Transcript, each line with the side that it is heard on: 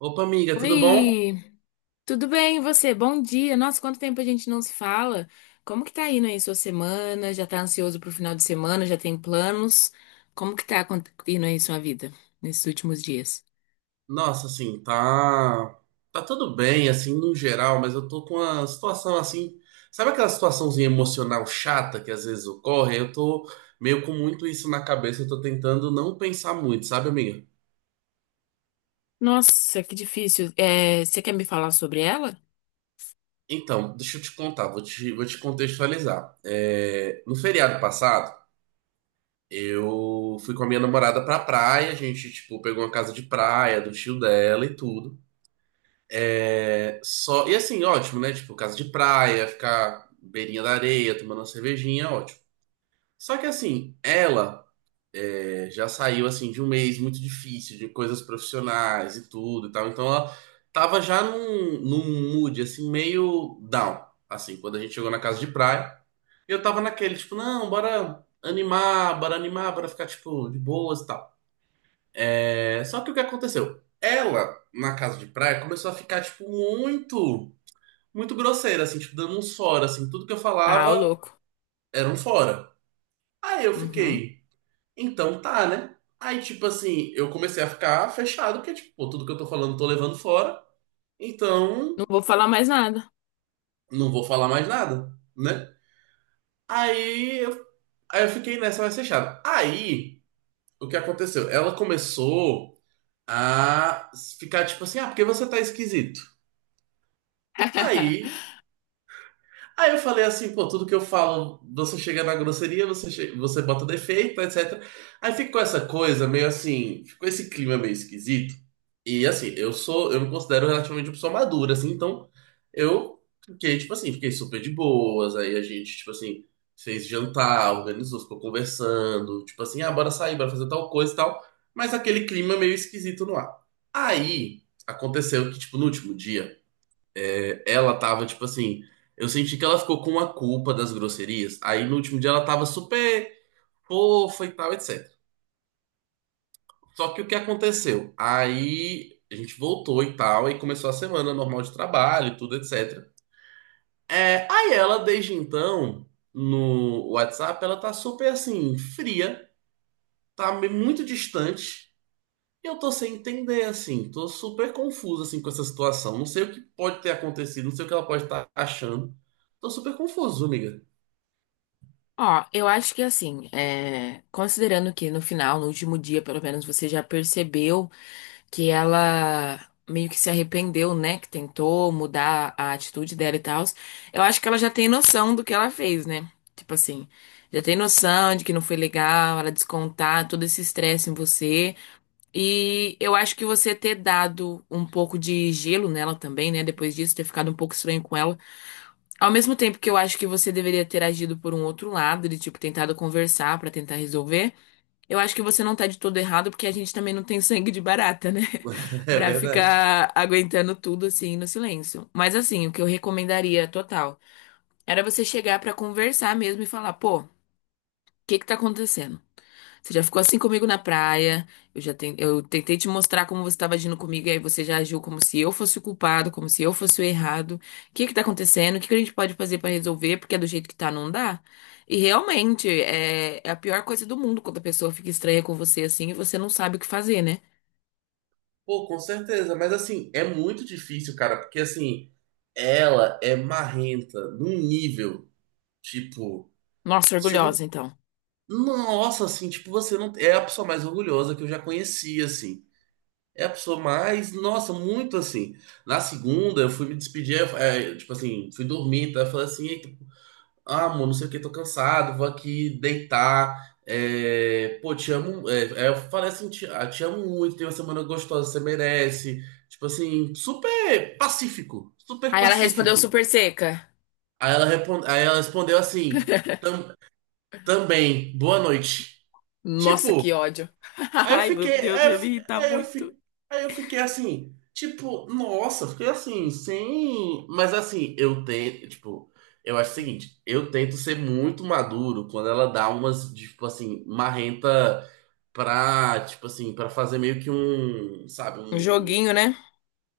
right: Opa, amiga, tudo bom?
left: Oi, tudo bem e você? Bom dia. Nossa, quanto tempo a gente não se fala? Como que tá indo aí sua semana? Já tá ansioso pro final de semana? Já tem planos? Como que tá indo aí sua vida nesses últimos dias?
right: Nossa, assim, tá tudo bem assim no geral, mas eu tô com uma situação assim, sabe aquela situaçãozinha emocional chata que às vezes ocorre? Eu tô meio com muito isso na cabeça, eu tô tentando não pensar muito, sabe, amiga?
left: Nossa, que difícil. É, você quer me falar sobre ela?
right: Então, deixa eu te contar, vou te contextualizar. No feriado passado, eu fui com a minha namorada pra praia, a gente, tipo, pegou uma casa de praia do tio dela e tudo. É, só, e assim, ótimo, né? Tipo, casa de praia, ficar beirinha da areia, tomando uma cervejinha, é ótimo. Só que assim, ela já saiu assim de um mês muito difícil, de coisas profissionais e tudo e tal. Então ela tava num mood assim, meio down, assim, quando a gente chegou na casa de praia. E eu tava naquele, tipo, não, bora animar, bora animar, bora ficar, tipo, de boas e tal. É, só que o que aconteceu? Ela, na casa de praia, começou a ficar, tipo, muito. Muito grosseira, assim, tipo, dando uns fora, assim, tudo que eu
left: Ah, ô
right: falava
left: louco.
right: era um fora. Aí eu
left: Uhum.
right: fiquei, então tá, né? Aí, tipo assim, eu comecei a ficar fechado, porque, tipo, pô, tudo que eu tô falando eu tô levando fora, então
left: Não vou falar mais nada.
right: não vou falar mais nada, né? Aí eu, aí eu fiquei nessa mais fechada. Aí, o que aconteceu? Ela começou a ficar, tipo assim, ah, porque você tá esquisito. Aí Aí eu falei assim, pô, tudo que eu falo, você chega na grosseria, você bota defeito, etc. Aí ficou essa coisa meio assim, ficou esse clima meio esquisito. E assim, eu me considero relativamente uma pessoa madura, assim, então eu fiquei, tipo assim, fiquei super de boas. Aí a gente, tipo assim, fez jantar, organizou, ficou conversando, tipo assim, ah, bora sair, bora fazer tal coisa e tal. Mas aquele clima meio esquisito no ar. Aí aconteceu que, tipo, no último dia. Ela tava, tipo assim, eu senti que ela ficou com a culpa das grosserias. Aí no último dia ela tava super fofa e tal, etc. Só que o que aconteceu? Aí a gente voltou e tal, e começou a semana normal de trabalho, e tudo, etc. É, aí ela, desde então, no WhatsApp, ela tá super assim, fria, muito distante. E eu tô sem entender, assim, tô super confuso, assim, com essa situação. Não sei o que pode ter acontecido, não sei o que ela pode estar achando. Tô super confuso, amiga.
left: Ó, eu acho que assim, é, considerando que no final, no último dia, pelo menos você já percebeu que ela meio que se arrependeu, né? Que tentou mudar a atitude dela e tal. Eu acho que ela já tem noção do que ela fez, né? Tipo assim, já tem noção de que não foi legal, ela descontar todo esse estresse em você. E eu acho que você ter dado um pouco de gelo nela também, né? Depois disso, ter ficado um pouco estranho com ela. Ao mesmo tempo que eu acho que você deveria ter agido por um outro lado, de tipo, tentado conversar pra tentar resolver. Eu acho que você não tá de todo errado, porque a gente também não tem sangue de barata, né?
right: É
left: Pra
right: verdade.
left: ficar aguentando tudo assim no silêncio. Mas assim, o que eu recomendaria total era você chegar pra conversar mesmo e falar, pô, o que que tá acontecendo? Você já ficou assim comigo na praia. Eu tentei te mostrar como você estava agindo comigo, e aí você já agiu como se eu fosse o culpado, como se eu fosse o errado. O que que tá acontecendo? O que que a gente pode fazer pra resolver? Porque do jeito que tá, não dá. E realmente é, é a pior coisa do mundo quando a pessoa fica estranha com você assim e você não sabe o que fazer, né?
right: Pô, com certeza. Mas assim, é muito difícil, cara, porque assim, ela é marrenta num nível, tipo,
left: Nossa,
right: você não.
left: orgulhosa, então.
right: Nossa, assim, tipo, você não. É a pessoa mais orgulhosa que eu já conheci, assim. É a pessoa mais. Nossa, muito assim. Na segunda, eu fui me despedir, tipo assim, fui dormir, tá? Eu falei assim, eita, ah, amor, não sei o que, tô cansado, vou aqui deitar. É, pô, te amo. Eu falei assim, ah, te amo muito, tem uma semana gostosa, você merece. Tipo assim, super pacífico, super
left: Aí ela respondeu
right: pacífico.
left: super seca.
right: Aí ela respondeu assim, "Tam- também, boa noite."
left: Nossa,
right: Tipo,
left: que ódio.
right: Aí eu
left: Ai, meu
right: fiquei,
left: Deus, eu
right: aí eu,
left: ia me
right: fi-
left: irritar
right: aí eu,
left: muito.
right: fi- aí eu fiquei assim, tipo, nossa, fiquei assim, sem. Mas assim, eu tento, tipo, eu acho o seguinte, eu tento ser muito maduro quando ela dá umas, tipo assim, marrenta pra, tipo assim, pra fazer meio que um, sabe,
left: Um
right: um
left: joguinho, né?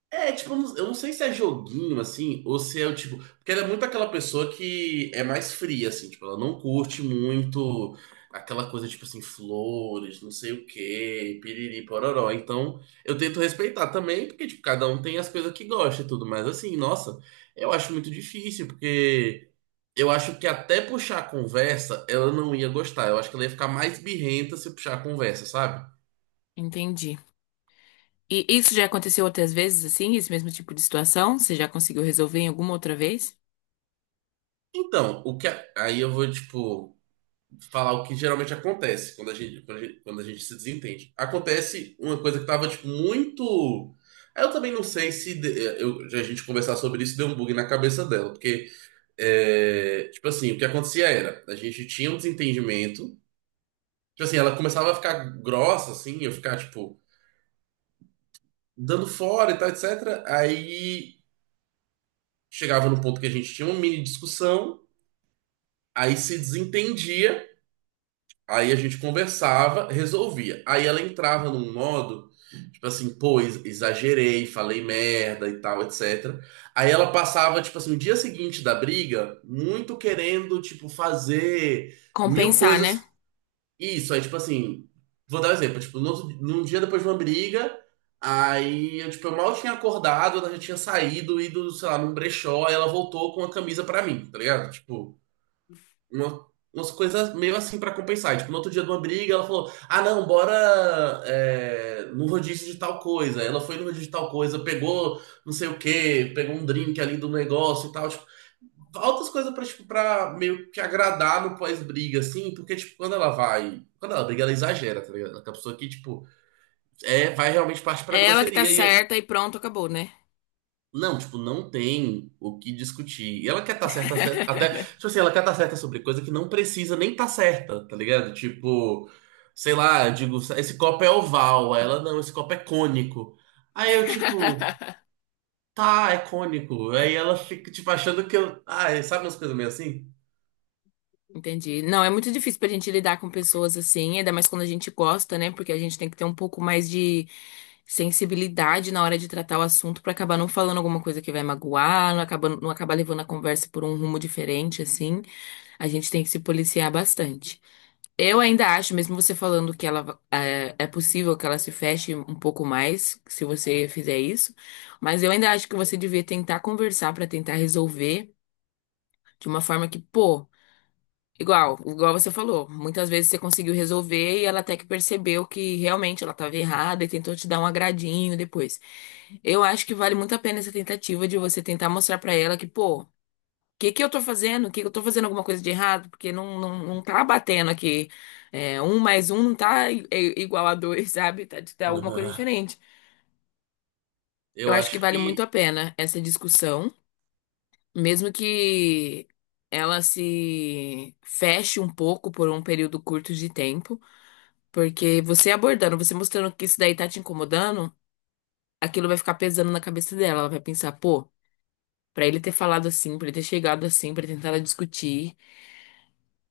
right: é, tipo, eu não sei se é joguinho, assim, ou se é o tipo. Porque ela é muito aquela pessoa que é mais fria, assim, tipo, ela não curte muito aquela coisa, tipo assim, flores, não sei o quê, piriri, pororó. Então, eu tento respeitar também, porque, tipo, cada um tem as coisas que gosta e tudo, mas assim, nossa, eu acho muito difícil, porque eu acho que até puxar a conversa, ela não ia gostar. Eu acho que ela ia ficar mais birrenta se puxar a conversa, sabe?
left: Entendi. E isso já aconteceu outras vezes, assim, esse mesmo tipo de situação? Você já conseguiu resolver em alguma outra vez?
right: Então, aí eu vou, tipo. Falar o que geralmente acontece quando a gente, quando a gente se desentende. Acontece uma coisa que tava, tipo, muito. Eu também não sei se de- eu, a gente conversar sobre isso deu um bug na cabeça dela, porque, é, tipo assim, o que acontecia era, a gente tinha um desentendimento, tipo assim, ela começava a ficar grossa, assim, eu ficar, tipo, dando fora e tal, etc. Aí chegava no ponto que a gente tinha uma mini discussão, aí se desentendia, aí a gente conversava, resolvia. Aí ela entrava num modo tipo assim, pô, exagerei, falei merda e tal, etc. Aí ela passava, tipo assim, no dia seguinte da briga, muito querendo, tipo, fazer mil
left: Compensar, né?
right: coisas. Isso, aí, tipo assim, vou dar um exemplo. Tipo, no outro- num dia depois de uma briga, aí eu, tipo, eu mal tinha acordado, ela já tinha saído, ido, sei lá, num brechó, aí ela voltou com a camisa pra mim, tá ligado? Tipo uma, umas coisas meio assim pra compensar. Tipo, no outro dia de uma briga, ela falou: ah, não, bora é, no rodízio de tal coisa. Ela foi no rodízio de tal coisa, pegou não sei o quê, pegou um drink ali do negócio e tal. Tipo, altas coisas pra, tipo, pra meio que agradar no pós-briga, assim, porque, tipo, quando ela vai. Quando ela briga, ela exagera, tá ligado? A pessoa que, tipo, é, vai realmente parte pra
left: É ela que tá
right: grosseria
left: certa e pronto, acabou, né?
right: não, tipo, não tem o que discutir. E ela quer estar certa, até, tipo assim, ela quer estar certa sobre coisa que não precisa nem estar certa, tá ligado? Tipo, sei lá, eu digo, esse copo é oval, aí ela não, esse copo é cônico. Aí eu, tipo, tá, é cônico. Aí ela fica, tipo, achando que eu. Ah, sabe umas coisas meio assim?
left: Entendi. Não, é muito difícil pra gente lidar com pessoas assim, ainda mais quando a gente gosta, né? Porque a gente tem que ter um pouco mais de sensibilidade na hora de tratar o assunto pra acabar não falando alguma coisa que vai magoar, não acabar, não acabar levando a conversa por um rumo diferente, assim. A gente tem que se policiar bastante. Eu ainda acho, mesmo você falando que ela é, é possível que ela se feche um pouco mais se você fizer isso, mas eu ainda acho que você devia tentar conversar pra tentar resolver de uma forma que, pô, igual você falou, muitas vezes você conseguiu resolver e ela até que percebeu que realmente ela estava errada e tentou te dar um agradinho depois. Eu acho que vale muito a pena essa tentativa de você tentar mostrar pra ela que, pô, que eu tô fazendo? Que eu tô fazendo alguma coisa de errado? Porque não, não, não tá batendo aqui. É, um mais um não tá igual a dois, sabe? Tá, tá alguma coisa diferente. Eu
right: Eu
left: acho que
right: acho
left: vale muito
right: que
left: a pena essa discussão, mesmo que ela se feche um pouco por um período curto de tempo, porque você abordando, você mostrando que isso daí tá te incomodando, aquilo vai ficar pesando na cabeça dela. Ela vai pensar, pô, pra ele ter falado assim, pra ele ter chegado assim, pra ele tentar discutir.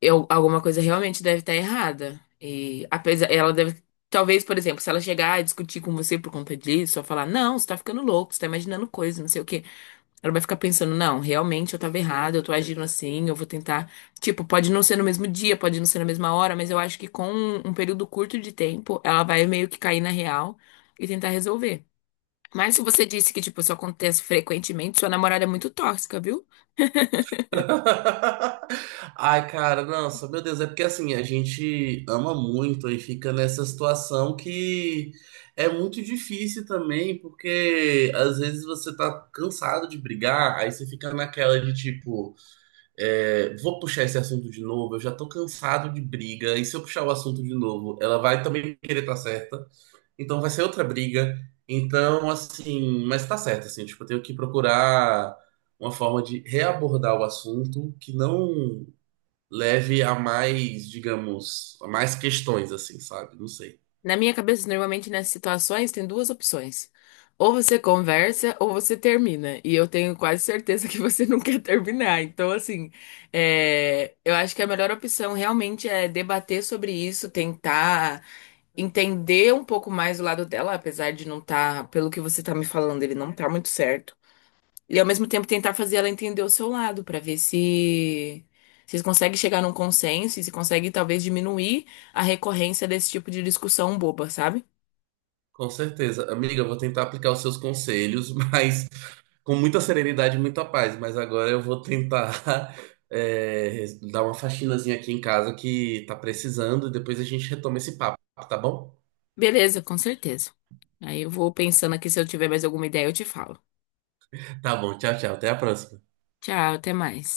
left: Eu, alguma coisa realmente deve estar errada. E apesar, ela deve, talvez, por exemplo, se ela chegar a discutir com você por conta disso, ou falar, não, você tá ficando louco, você tá imaginando coisas, não sei o quê. Ela vai ficar pensando, não, realmente eu tava errada, eu tô agindo assim, eu vou tentar. Tipo, pode não ser no mesmo dia, pode não ser na mesma hora, mas eu acho que com um período curto de tempo, ela vai meio que cair na real e tentar resolver. Mas se você disse que, tipo, isso acontece frequentemente, sua namorada é muito tóxica, viu?
right: ai, cara, nossa, meu Deus, é porque assim, a gente ama muito e fica nessa situação que é muito difícil também, porque às vezes você tá cansado de brigar, aí você fica naquela de tipo, é, vou puxar esse assunto de novo, eu já tô cansado de briga, e se eu puxar o assunto de novo, ela vai também querer estar certa. Então vai ser outra briga. Então, assim, mas tá certo, assim, tipo, eu tenho que procurar uma forma de reabordar o assunto que não leve a mais, digamos, a mais questões, assim, sabe? Não sei.
left: Na minha cabeça, normalmente nessas situações tem duas opções. Ou você conversa ou você termina. E eu tenho quase certeza que você não quer terminar. Então, assim, é, eu acho que a melhor opção realmente é debater sobre isso, tentar entender um pouco mais o lado dela, apesar de não estar, pelo que você tá me falando, ele não tá muito certo. E ao mesmo tempo tentar fazer ela entender o seu lado, pra ver se vocês conseguem chegar num consenso e se consegue talvez diminuir a recorrência desse tipo de discussão boba, sabe?
right: Com certeza. Amiga, eu vou tentar aplicar os seus conselhos, mas com muita serenidade e muita paz. Mas agora eu vou tentar é, dar uma faxinazinha aqui em casa que tá precisando, e depois a gente retoma esse papo, tá bom?
left: Beleza, com certeza. Aí eu vou pensando aqui, se eu tiver mais alguma ideia, eu te falo.
right: Tá bom, tchau, tchau. Até a próxima.
left: Tchau, até mais.